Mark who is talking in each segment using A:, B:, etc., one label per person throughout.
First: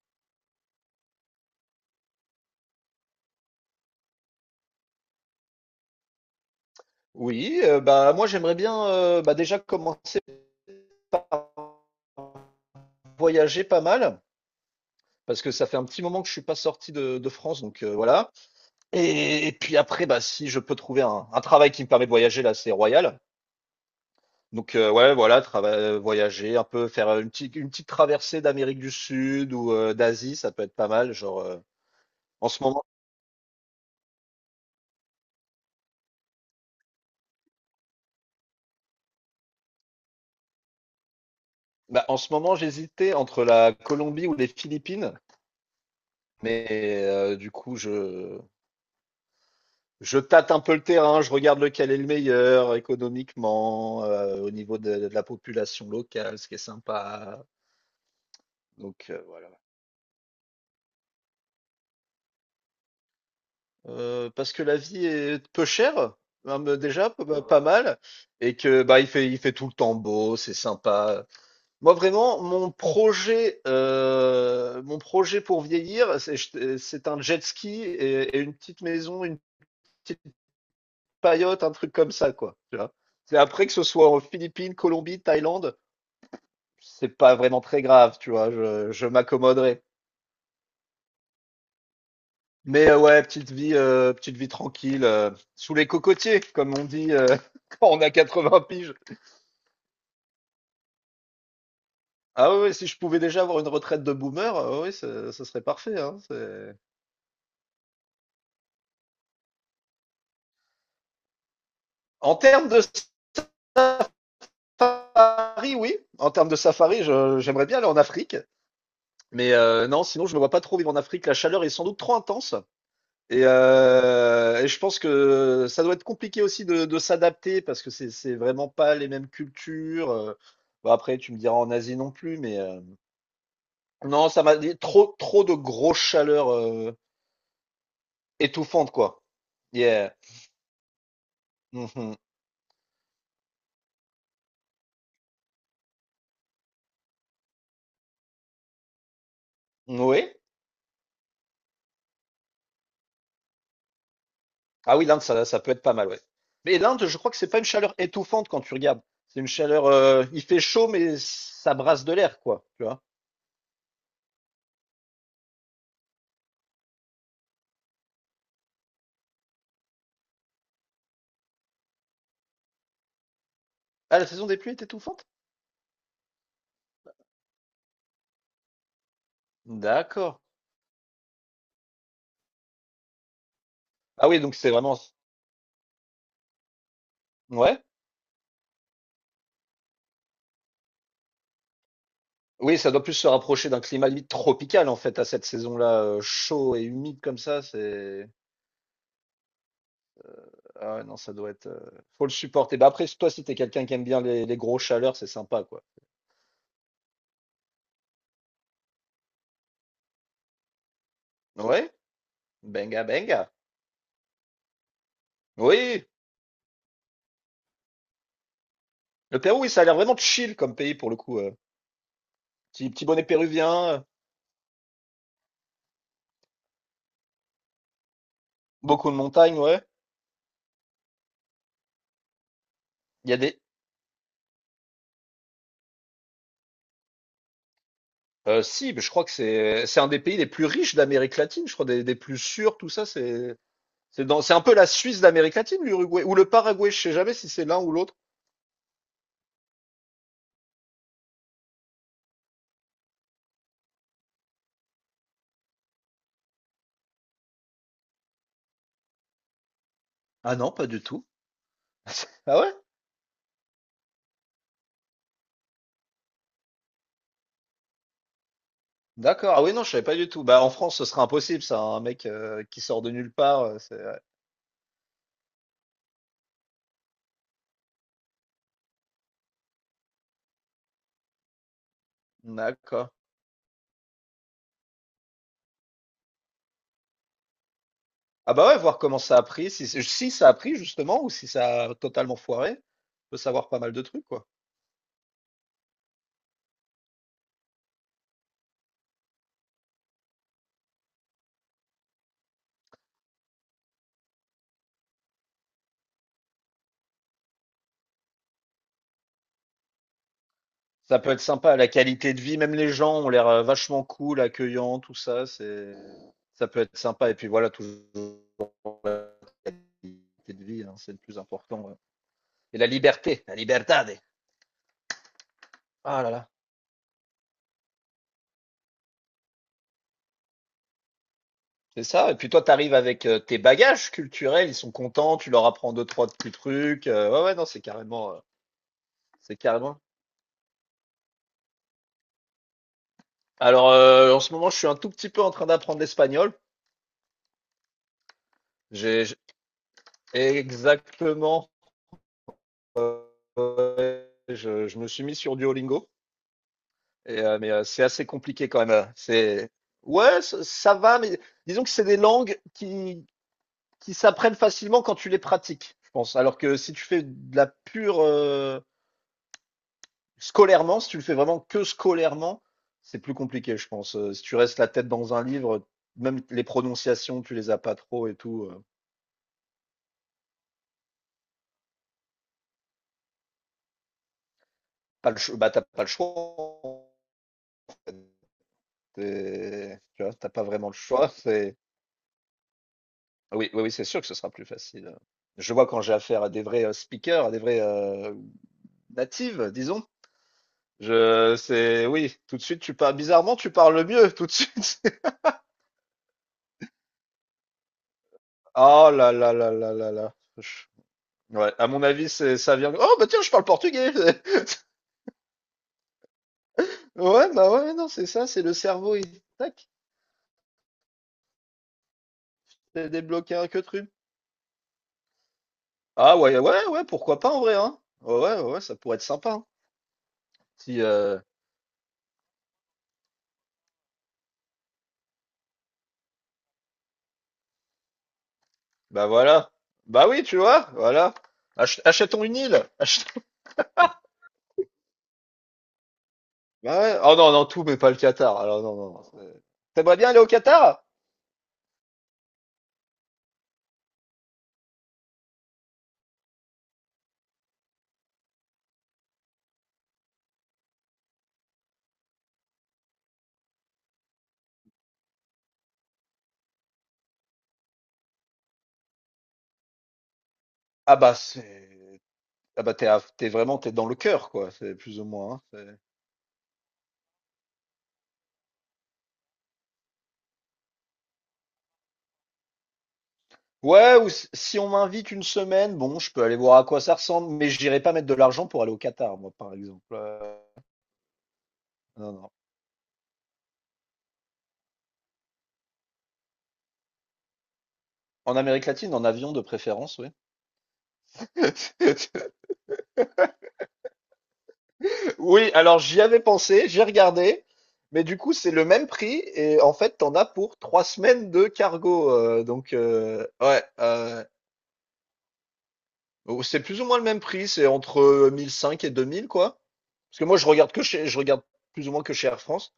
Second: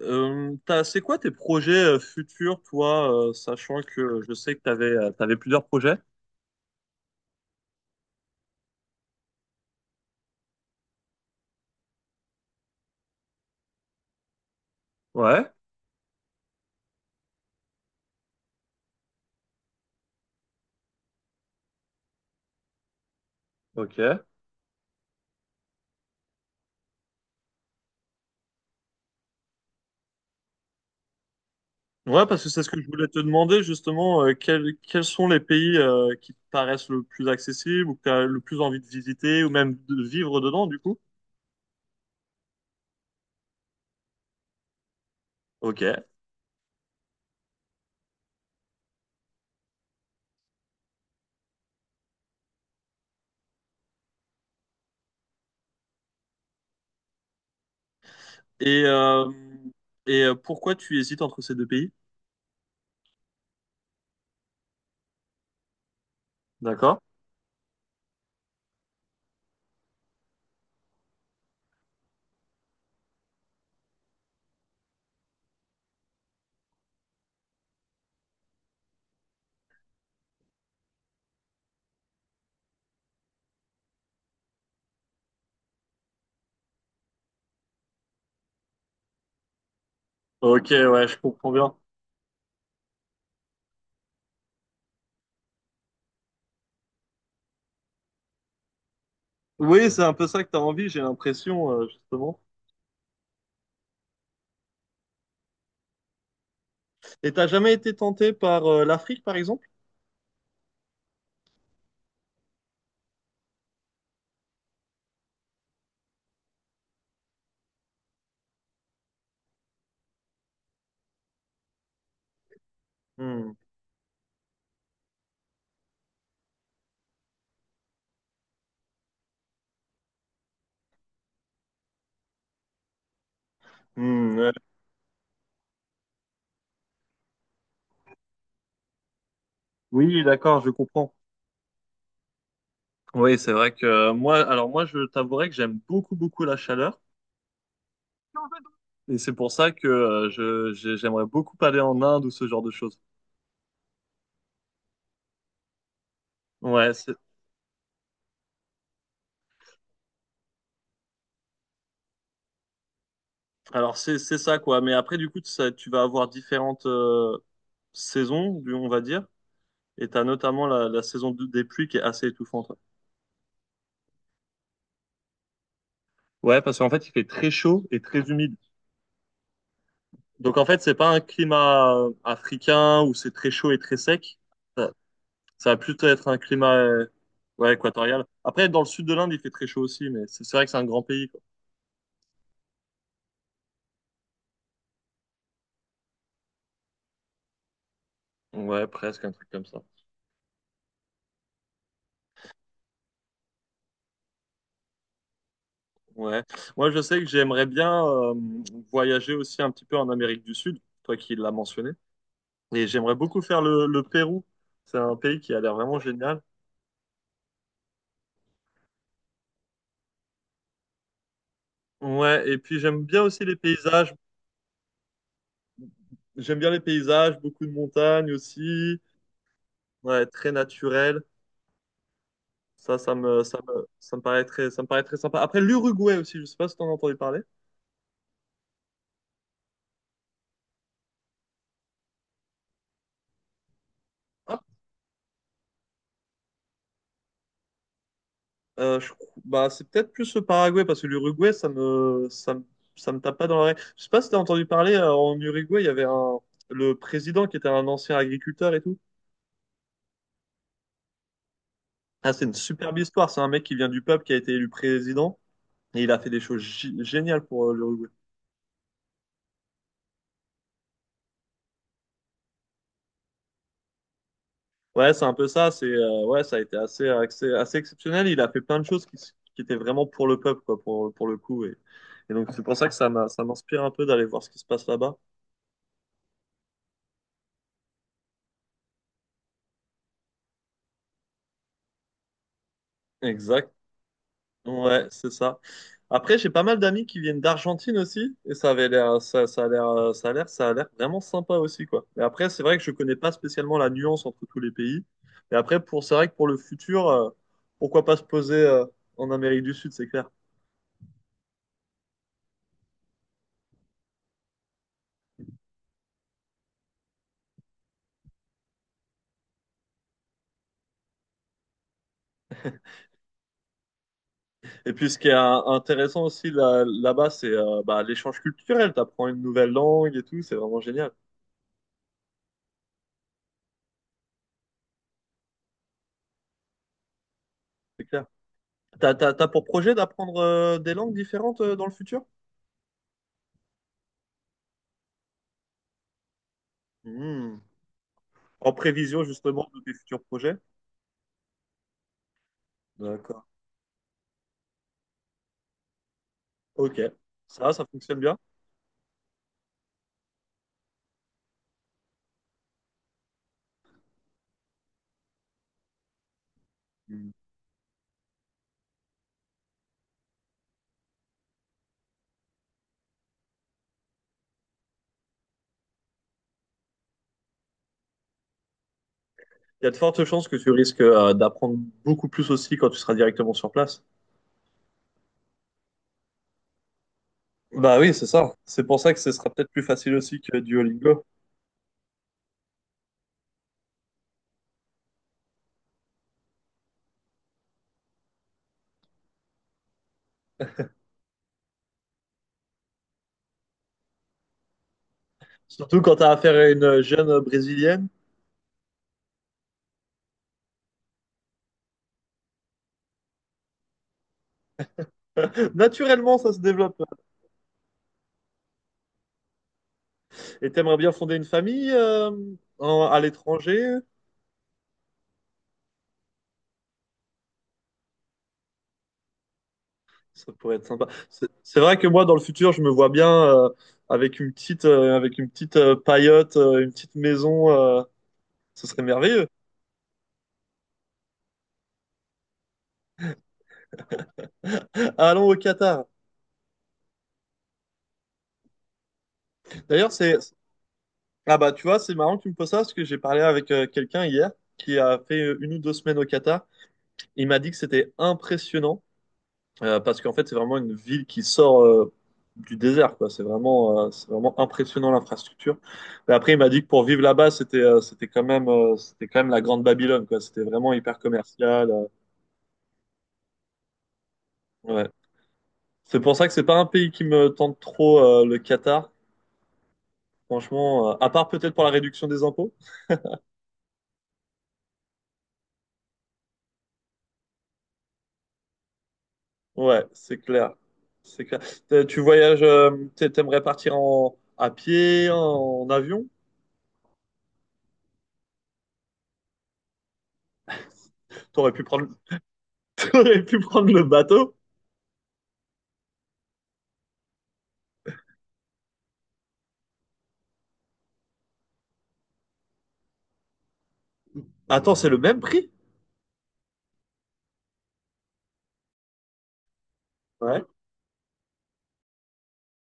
A: C'est quoi tes projets futurs, toi, sachant que je sais que t'avais plusieurs projets?
B: Oui, bah moi j'aimerais bien bah, déjà commencer à voyager pas mal parce que
A: Ouais,
B: ça fait un petit moment que je suis pas sorti de France donc voilà. Et puis après bah si je peux trouver un travail qui me permet de voyager là c'est royal.
A: ok.
B: Donc ouais voilà voyager un peu faire une petite traversée d'Amérique du Sud ou d'Asie ça peut être pas mal genre
A: Ouais, parce
B: en
A: que c'est
B: ce
A: ce que
B: moment
A: je voulais te demander, justement, quels sont les pays qui te paraissent le plus accessibles ou que t'as le plus envie de visiter ou même de vivre dedans, du coup?
B: en ce moment j'hésitais entre la Colombie ou les Philippines
A: Ok.
B: mais du coup je tâte un peu le terrain, je regarde lequel est le meilleur économiquement, au niveau de la population locale, ce qui est sympa.
A: Et,
B: Donc
A: euh,
B: voilà.
A: Pourquoi tu hésites entre ces deux pays?
B: Parce que la vie est peu chère, hein, mais
A: D'accord.
B: déjà bah, pas mal, et que bah il fait tout le temps beau, c'est sympa. Moi vraiment, mon projet pour vieillir, c'est c'est un jet ski et une petite maison, une petite paillote, un truc comme ça quoi. Tu vois. C'est après que ce soit en Philippines, Colombie, Thaïlande. C'est pas vraiment très grave, tu vois, je m'accommoderai.
A: Ok, ouais, je comprends bien.
B: Mais ouais, petite vie tranquille, sous les cocotiers, comme on dit quand on a 80 piges.
A: Oui, c'est un peu ça que t'as envie, j'ai l'impression, justement.
B: Ah ouais, ouais, si je pouvais déjà avoir une retraite de boomer, ouais, ce serait parfait, hein.
A: Et t'as jamais été tenté par l'Afrique, par exemple?
B: En termes de safari, oui. En termes de safari, j'aimerais bien aller en Afrique. Mais non, sinon, je me vois pas trop vivre en Afrique. La chaleur est sans doute trop intense. Et,
A: Hmm.
B: euh, et je pense que ça doit être compliqué aussi de s'adapter parce que c'est vraiment pas les mêmes cultures. Bon, après, tu me diras en Asie non plus, mais non,
A: Hmm,
B: ça
A: ouais.
B: m'a dit trop trop de grosses chaleurs étouffantes quoi. Yeah.
A: Oui, d'accord, je comprends.
B: Mhm.
A: Oui, c'est vrai que moi, alors moi, je t'avouerai que j'aime beaucoup, beaucoup la chaleur. Et c'est pour ça que
B: Oui.
A: j'aimerais beaucoup aller en Inde ou ce genre de choses.
B: Ah oui, l'Inde, ça peut être pas mal, ouais. Mais
A: Ouais,
B: l'Inde,
A: c'est-
B: je crois que c'est pas une chaleur étouffante quand tu regardes. C'est une chaleur, il fait chaud, mais ça brasse de l'air, quoi. Tu vois.
A: alors c'est ça quoi. Mais après du coup, tu vas avoir différentes saisons, on va dire. Et t'as notamment la des pluies qui est assez étouffante. Ouais,
B: Ah, la saison des pluies est étouffante?
A: ouais, parce qu'en fait, il fait très chaud et très humide.
B: D'accord.
A: Donc en fait, c'est pas un climat africain où c'est très chaud et très
B: Ah
A: sec.
B: oui, donc c'est
A: Euh,
B: vraiment.
A: Ça va plutôt être un climat ouais,
B: Ouais.
A: équatorial. Après, dans le sud de l'Inde, il fait très chaud aussi, mais c'est vrai que c'est un grand pays, quoi.
B: Oui, ça doit plus se rapprocher d'un climat limite tropical en fait à cette saison-là, chaud et humide comme ça, c'est
A: Ouais, presque un truc comme ça.
B: ah ouais non ça doit être, faut le supporter. Bah, après toi si t'es quelqu'un qui aime bien les grosses chaleurs, c'est sympa quoi.
A: Ouais. Moi, je sais que j'aimerais bien voyager aussi un petit peu en Amérique du Sud, toi qui l'as mentionné.
B: Ouais,
A: Et
B: benga
A: j'aimerais beaucoup
B: benga.
A: faire le Pérou. C'est un pays qui a l'air vraiment
B: Oui,
A: génial.
B: le Pérou, oui, ça a l'air vraiment chill comme pays pour le coup,
A: Ouais, et puis
B: petit
A: j'aime
B: petit
A: bien
B: bonnet
A: aussi les
B: péruvien,
A: paysages. J'aime bien les paysages, beaucoup de montagnes aussi.
B: beaucoup de montagnes, ouais.
A: Ouais, très naturel.
B: Il y a des
A: Ça me paraît ça me paraît très sympa. Après, l'Uruguay aussi, je sais pas si t'en as entendu parler.
B: Si, mais je crois que c'est un des pays les plus riches d'Amérique latine, je crois des plus sûrs, tout ça, c'est un peu la Suisse d'Amérique latine, l'Uruguay ou le Paraguay, je sais jamais si c'est l'un ou l'autre.
A: Bah, c'est peut-être plus le Paraguay parce que l'Uruguay, ça me tape pas dans l'oreille. Je sais pas si t'as entendu parler, en Uruguay, il y avait un, le président qui était un ancien agriculteur et tout.
B: Ah non, pas du tout.
A: Ah, c'est une
B: Ah ouais?
A: superbe histoire. C'est un mec qui vient du peuple, qui a été élu président et il a fait des choses géniales pour l'Uruguay.
B: D'accord. Ah oui, non, je savais pas du tout. Bah, en France, ce serait impossible, ça, hein. Un mec qui sort de nulle part, ouais.
A: Ouais, c'est un peu ça. Ouais, ça a été assez exceptionnel. Il a fait plein de choses qui étaient vraiment pour le peuple, quoi, pour le coup. Et donc, c'est pour ça que
B: D'accord.
A: ça m'inspire un peu d'aller voir ce qui se passe là-bas.
B: Ah bah ouais, voir comment ça a pris, si, si ça a pris, justement, ou si ça a totalement foiré. On peut savoir
A: Exact.
B: pas mal de trucs, quoi.
A: Ouais, c'est ça. Après, j'ai pas mal d'amis qui viennent d'Argentine aussi, et ça avait l'air, ça a l'air, ça a l'air, ça a l'air vraiment sympa aussi, quoi. Mais après, c'est vrai que je connais pas spécialement la nuance entre tous les pays. Mais après, c'est vrai que pour le futur, pourquoi pas se poser, en Amérique du Sud, c'est clair.
B: Ça peut être sympa, la qualité de vie, même les gens ont l'air vachement cool, accueillants, tout ça, Ça peut être sympa. Et puis voilà, toujours la qualité de vie, hein, c'est le plus important. Ouais. Et la liberté, la libertad.
A: Et puis, ce qui est
B: Ah
A: intéressant
B: là là.
A: aussi là-bas, bah, l'échange culturel. T'apprends une nouvelle langue et tout, c'est vraiment génial,
B: C'est ça. Et puis toi, tu arrives avec tes bagages culturels, ils sont contents, tu leur apprends deux, trois petits trucs. Ouais, ouais, non,
A: c'est clair. T'as
B: c'est
A: pour projet
B: carrément.
A: d'apprendre, des langues différentes, dans le futur?
B: Alors, en ce moment, je suis un tout petit peu en train d'apprendre l'espagnol.
A: Hmm. En prévision,
B: J'ai j'ai-
A: justement, de tes futurs projets?
B: Exactement,
A: D'accord.
B: je me suis mis sur Duolingo,
A: Ok.
B: mais
A: Ça
B: c'est
A: fonctionne
B: assez
A: bien.
B: compliqué quand même. C'est, ouais, ça va, mais disons que c'est des langues qui s'apprennent facilement quand tu les pratiques, je pense. Alors que si tu fais
A: Mm.
B: de la pure, si tu le fais vraiment que scolairement, c'est plus compliqué, je pense. Si tu restes la tête dans un livre, même les prononciations, tu les as pas trop et tout.
A: Il y a de fortes chances que tu risques d'apprendre beaucoup plus aussi quand tu seras directement sur place.
B: Pas le, cho- Bah, t'as pas le choix.
A: Bah oui, c'est ça. C'est pour ça que ce sera peut-être plus facile
B: Tu vois,
A: aussi
B: t'as
A: que
B: pas vraiment le
A: Duolingo.
B: choix. C'est, oui, oui, oui, c'est sûr que ce sera plus facile. Je vois quand j'ai affaire à des vrais speakers, à des vrais natives, disons. C'est, oui, tout de suite, tu parles, bizarrement, tu parles mieux, tout de suite.
A: Surtout quand tu as affaire à une jeune brésilienne.
B: Oh là là là là là là. Ouais, à mon avis, c'est, ça vient. Oh, bah tiens, je parle portugais!
A: Naturellement, ça se développe.
B: Ouais, bah ouais, non, c'est ça, c'est le cerveau, il tac,
A: Et t'aimerais bien fonder une famille
B: t'as
A: à
B: débloqué un
A: l'étranger?
B: que truc. Ah ouais, ouais, ouais, pourquoi pas en vrai, hein? Ouais, ouais, ouais, ouais, ça pourrait être sympa, hein.
A: Ça pourrait être
B: Si,
A: sympa. C'est vrai que moi, dans le futur, je me vois bien euh, avec une avec une petite paillote, une petite maison. Ce serait
B: bah
A: merveilleux.
B: voilà. Bah oui, tu vois, voilà. Achetons une île!
A: Allons au Qatar.
B: Bah ouais. Oh non, non, tout, mais pas le Qatar. Alors non, non.
A: D'ailleurs,
B: T'aimerais bien
A: c'est...
B: aller au Qatar?
A: Ah bah, tu vois, c'est marrant que tu me poses ça parce que j'ai parlé avec quelqu'un hier qui a fait une ou deux semaines au Qatar. Il m'a dit que c'était impressionnant parce qu'en fait, c'est vraiment une ville qui sort du désert, quoi. C'est vraiment impressionnant l'infrastructure. Mais après, il m'a dit que pour vivre là-bas, c'était quand même la grande Babylone, quoi. C'était vraiment
B: Ah
A: hyper
B: bah
A: commercial.
B: c'est. Ah bah t'es à- t'es vraiment t'es dans le cœur, quoi, c'est
A: Ouais.
B: plus ou moins, hein.
A: C'est pour ça que c'est pas un pays qui me tente trop, le Qatar. Franchement, à part peut-être pour la réduction des impôts.
B: Ouais, ou si on m'invite une semaine, bon, je peux aller voir à quoi ça ressemble, mais j'irai pas mettre de l'argent pour aller au Qatar, moi, par exemple.
A: Ouais, c'est clair. C'est clair. Tu
B: Non, non.
A: voyages, t'aimerais partir en, à pied, en, avion?
B: En Amérique latine, en avion de préférence, oui.
A: T'aurais pu prendre, t'aurais pu prendre le bateau.
B: Oui, alors j'y avais pensé, j'ai regardé, mais du coup, c'est le même prix et en fait, t'en as pour 3 semaines de cargo. Donc, ouais,
A: Attends, c'est le même prix?
B: bon, c'est plus ou moins le même prix, c'est entre 1005 et 2000, quoi. Parce que moi,
A: Ouais.
B: je regarde plus ou moins que chez Air France.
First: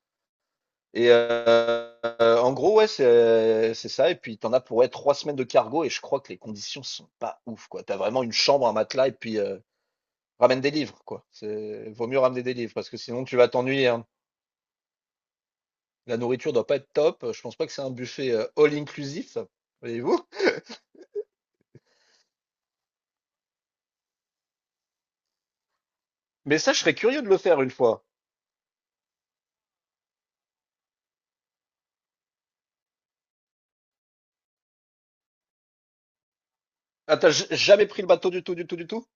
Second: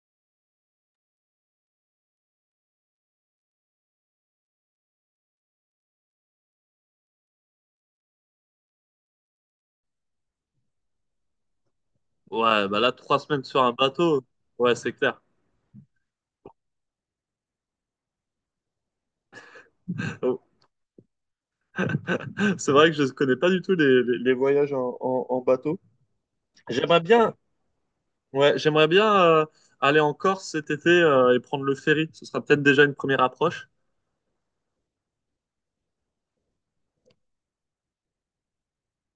B: Et euh, En gros, ouais, c'est ça. Et puis, t'en as pour ouais, 3 semaines de cargo. Et je crois que les conditions sont pas ouf, quoi. T'as vraiment une chambre, un matelas, et puis ramène des livres, quoi. Vaut mieux ramener des
A: Ouais,
B: livres
A: bah
B: parce
A: là,
B: que
A: trois
B: sinon, tu
A: semaines
B: vas
A: sur un
B: t'ennuyer, hein.
A: bateau. Ouais, c'est clair.
B: La nourriture doit pas être top. Je pense pas que c'est un buffet all inclusif, voyez-vous.
A: Oh, c'est vrai que je ne connais pas du tout les voyages en bateau.
B: Mais ça, je serais
A: J'aimerais
B: curieux de
A: bien,
B: le faire une fois.
A: ouais, j'aimerais bien aller en Corse cet été et prendre le ferry. Ce sera peut-être déjà une première approche.
B: Ah, t'as jamais pris le bateau du tout, du tout, du tout?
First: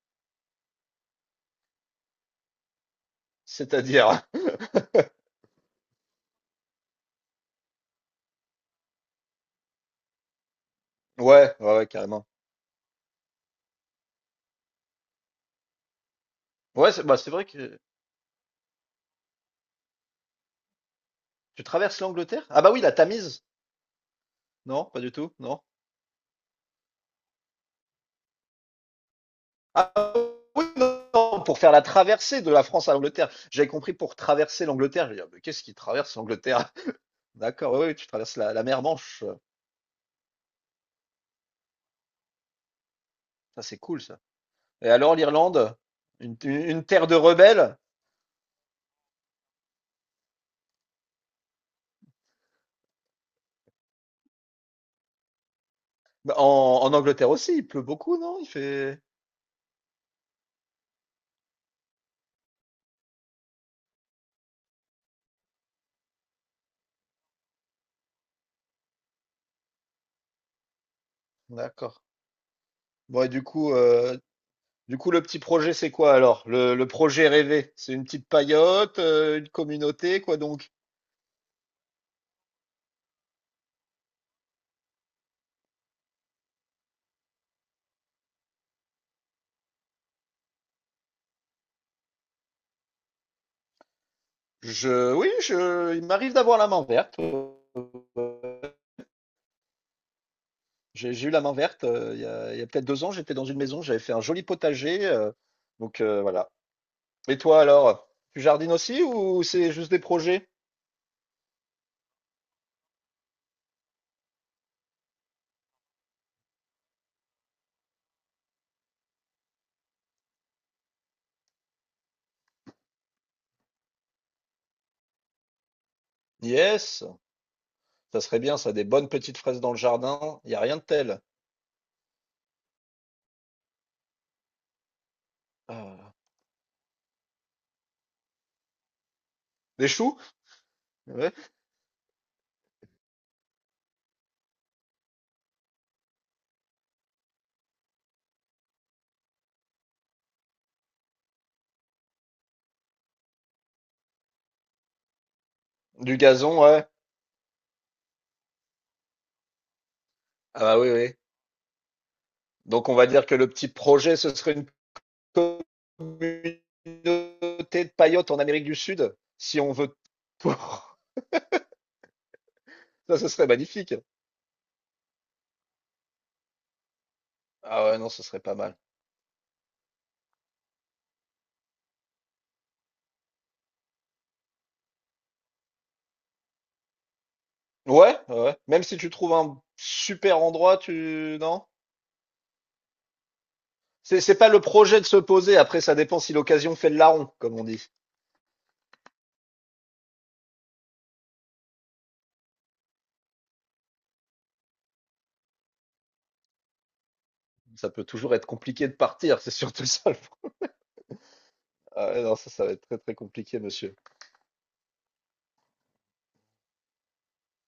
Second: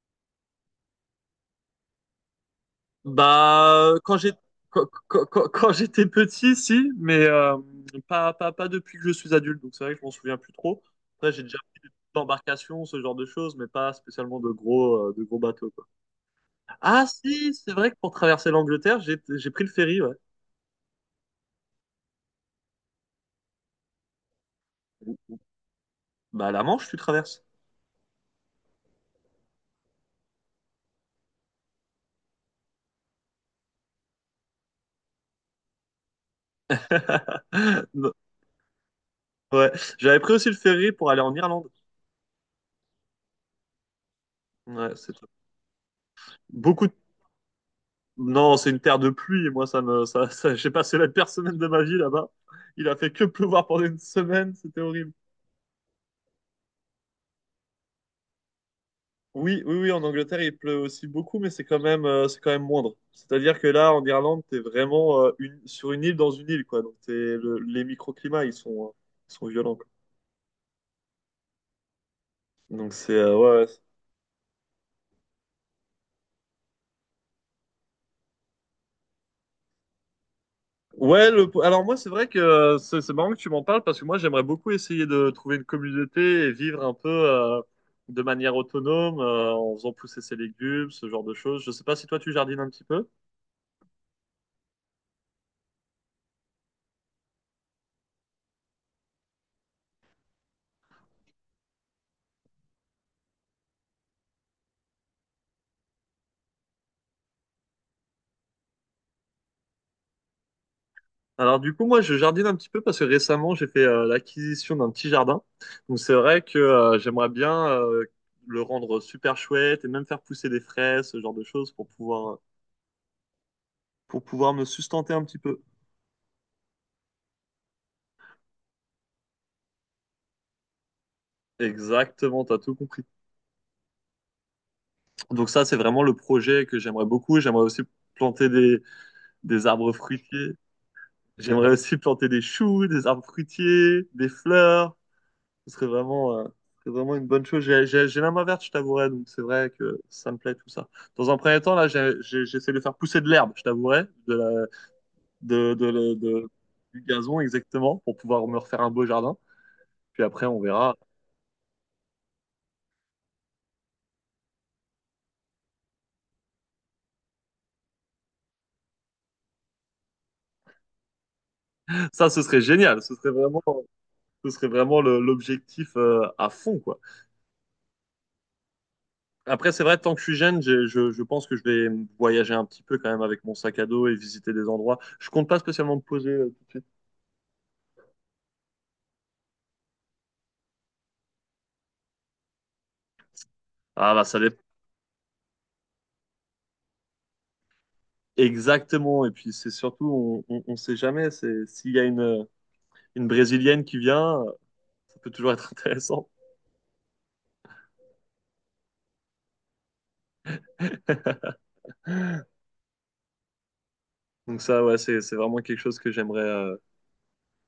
A: Bah, quand
B: C'est-à-dire.
A: j'ai- quand, quand- quand- Quand j'étais petit, si, mais pas depuis que je suis adulte, donc c'est vrai que je m'en souviens plus trop. Après, j'ai
B: Ouais,
A: déjà
B: ouais,
A: fait
B: ouais,
A: des petites
B: carrément.
A: embarcations, ce genre de choses, mais pas spécialement de gros bateaux, quoi.
B: Ouais, c'est
A: Ah,
B: bah, c'est vrai
A: si, c'est
B: que
A: vrai que pour traverser l'Angleterre, j'ai pris le ferry, ouais.
B: tu traverses l'Angleterre? Ah bah oui, la Tamise. Non, pas du tout. Non.
A: Bah, la Manche, tu traverses.
B: Ah oui, non, pour faire la traversée de la France à l'Angleterre. J'avais compris pour traverser l'Angleterre. J'ai dit, ah, mais qu'est-ce qui traverse l'Angleterre? D'accord, oui, oui, tu
A: Non,
B: traverses la mer Manche.
A: ouais, j'avais pris aussi le ferry pour aller en Irlande.
B: Ça, c'est cool, ça. Et
A: Ouais, c'est
B: alors,
A: top.
B: l'Irlande, une
A: Beaucoup
B: terre de rebelles?
A: non, c'est une terre de pluie. Moi, ça me, ça- j'ai passé la pire semaine de ma vie là-bas. Il a fait que pleuvoir pendant une semaine. C'était horrible.
B: Bah, en Angleterre aussi, il pleut beaucoup, non? Il fait.
A: Oui, oui, oui, en Angleterre, il pleut aussi beaucoup, mais c'est quand même moindre. C'est-à-dire que là, en Irlande, t'es vraiment sur une île dans une île, quoi. Donc, les microclimats, ils sont violents, quoi.
B: D'accord.
A: Donc, c'est,
B: Bon, et
A: ouais, ouais.
B: du coup, le petit projet, c'est quoi alors? Le projet rêvé? C'est une petite paillote, une communauté, quoi donc?
A: Ouais, le... alors moi, c'est vrai que c'est marrant que tu m'en parles parce que moi, j'aimerais beaucoup essayer de trouver une communauté et vivre un peu de manière autonome en faisant pousser ses légumes, ce genre de choses. Je sais pas si toi, tu jardines un petit peu.
B: Oui, il m'arrive d'avoir la main verte. Ouais. J'ai eu la main verte, il y a peut-être 2 ans, j'étais dans une maison, j'avais fait un joli potager, donc voilà. Et toi alors, tu jardines aussi ou c'est juste des projets?
A: Alors du coup, moi, je jardine un petit peu parce que récemment, j'ai fait l'acquisition d'un petit jardin. Donc c'est vrai que j'aimerais bien le rendre super chouette et même faire pousser des fraises, ce genre de choses pour pouvoir me sustenter un petit peu.
B: Yes! Ça serait bien ça, des bonnes petites fraises dans le jardin, il y a rien de tel.
A: Exactement, t'as tout compris. Donc ça, c'est vraiment le
B: Ah.
A: projet que j'aimerais beaucoup. J'aimerais aussi planter des
B: Des
A: arbres
B: choux?
A: fruitiers.
B: Ouais.
A: J'aimerais aussi planter des choux, des arbres fruitiers, des fleurs. Ce serait vraiment une bonne chose. J'ai la main verte, je t'avouerai, donc c'est vrai que ça me plaît tout ça. Dans un premier temps, là, j'essaie de faire pousser de l'herbe, je t'avouerai, de la,
B: Du
A: de-
B: gazon, ouais.
A: du gazon exactement, pour pouvoir me refaire un beau jardin. Puis après, on
B: Ah bah, oui,
A: verra.
B: oui. Donc on va dire que le petit projet, ce serait une communauté de paillotes en Amérique du Sud, si on veut.
A: Ça, ce serait génial.
B: Ça, ce serait magnifique.
A: Ce serait vraiment l'objectif, à fond, quoi.
B: Ah ouais, non, ce serait pas mal.
A: Après, c'est vrai, tant que je suis jeune, je pense que je vais voyager un petit peu quand même avec mon sac à dos et visiter des endroits. Je compte pas spécialement me poser tout de suite.
B: Ouais, ouais. Même si tu trouves un super endroit, tu? Non?
A: Ah
B: C'est,
A: bah
B: c'est
A: ça
B: pas le
A: dépend.
B: projet de se poser. Après, ça dépend si l'occasion fait le larron, comme on dit.
A: Exactement. Et puis c'est surtout, on sait jamais. C'est s'il y a une Brésilienne qui vient, ça peut toujours être intéressant.
B: Ça peut toujours être compliqué de partir. C'est surtout ça. Ah ouais, non, ça va être très, très compliqué, monsieur.
A: Donc ça, ouais, c'est vraiment quelque chose que j'aimerais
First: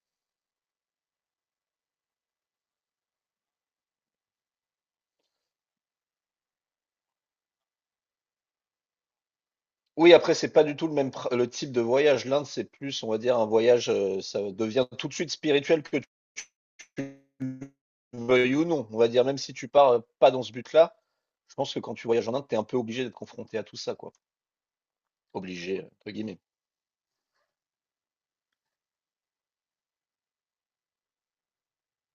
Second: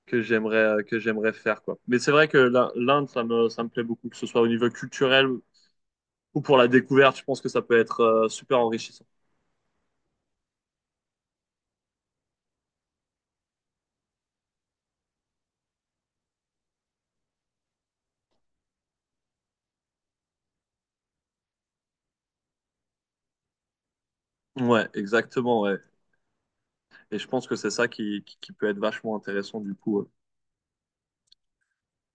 A: que j'aimerais que j'aimerais faire quoi. Mais c'est vrai que l'Inde, ça me plaît beaucoup, que ce soit au niveau culturel ou pour la découverte. Je pense que ça peut être super enrichissant.
B: Oui, après, c'est pas du tout le même le type de voyage. L'Inde, c'est plus, on va dire, un voyage, ça devient tout de suite spirituel que tu veuilles ou non. On va dire, même si tu pars pas dans ce but-là, je pense que quand tu voyages en Inde, tu es un peu obligé d'être confronté à tout ça, quoi.
A: Ouais, exactement. Ouais.
B: Obligé, entre guillemets.
A: Et je pense que c'est ça qui peut être vachement intéressant du coup.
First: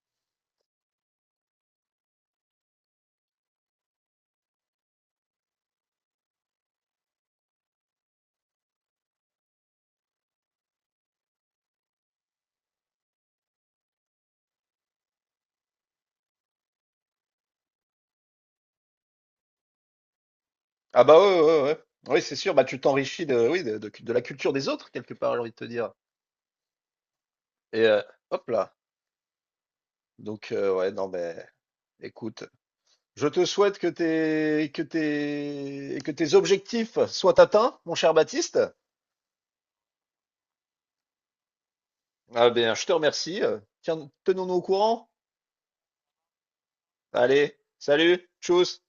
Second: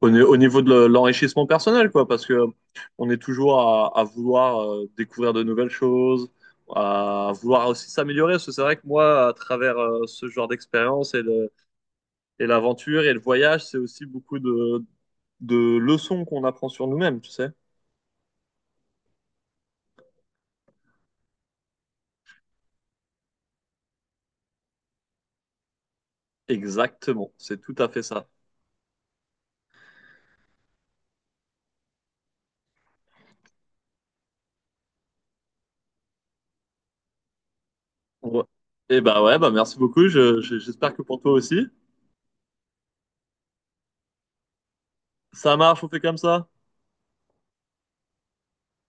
A: Au, ni- Au niveau de l'enrichissement personnel, quoi, parce que on est toujours à vouloir découvrir de nouvelles choses, à vouloir aussi s'améliorer. Parce que c'est vrai que moi, à travers ce genre d'expérience et et l'aventure et le voyage, c'est aussi beaucoup de leçons qu'on apprend sur nous-mêmes, tu sais.
B: Ah bah ouais, ouais, ouais. Ouais. Oui, c'est sûr, bah tu t'enrichis oui, de la culture des autres, quelque part, j'ai envie de te dire.
A: Exactement, c'est tout
B: Et
A: à
B: euh,
A: fait ça.
B: Hop là. Donc ouais, non mais écoute, je te souhaite que tes objectifs soient atteints, mon cher
A: Ouais.
B: Baptiste.
A: Et bah ouais, bah merci beaucoup. J'espère que pour toi aussi.
B: Ah bien, je te remercie. Tiens, tenons-nous au courant.
A: Ça marche, on fait comme ça.
B: Allez, salut, tchuss.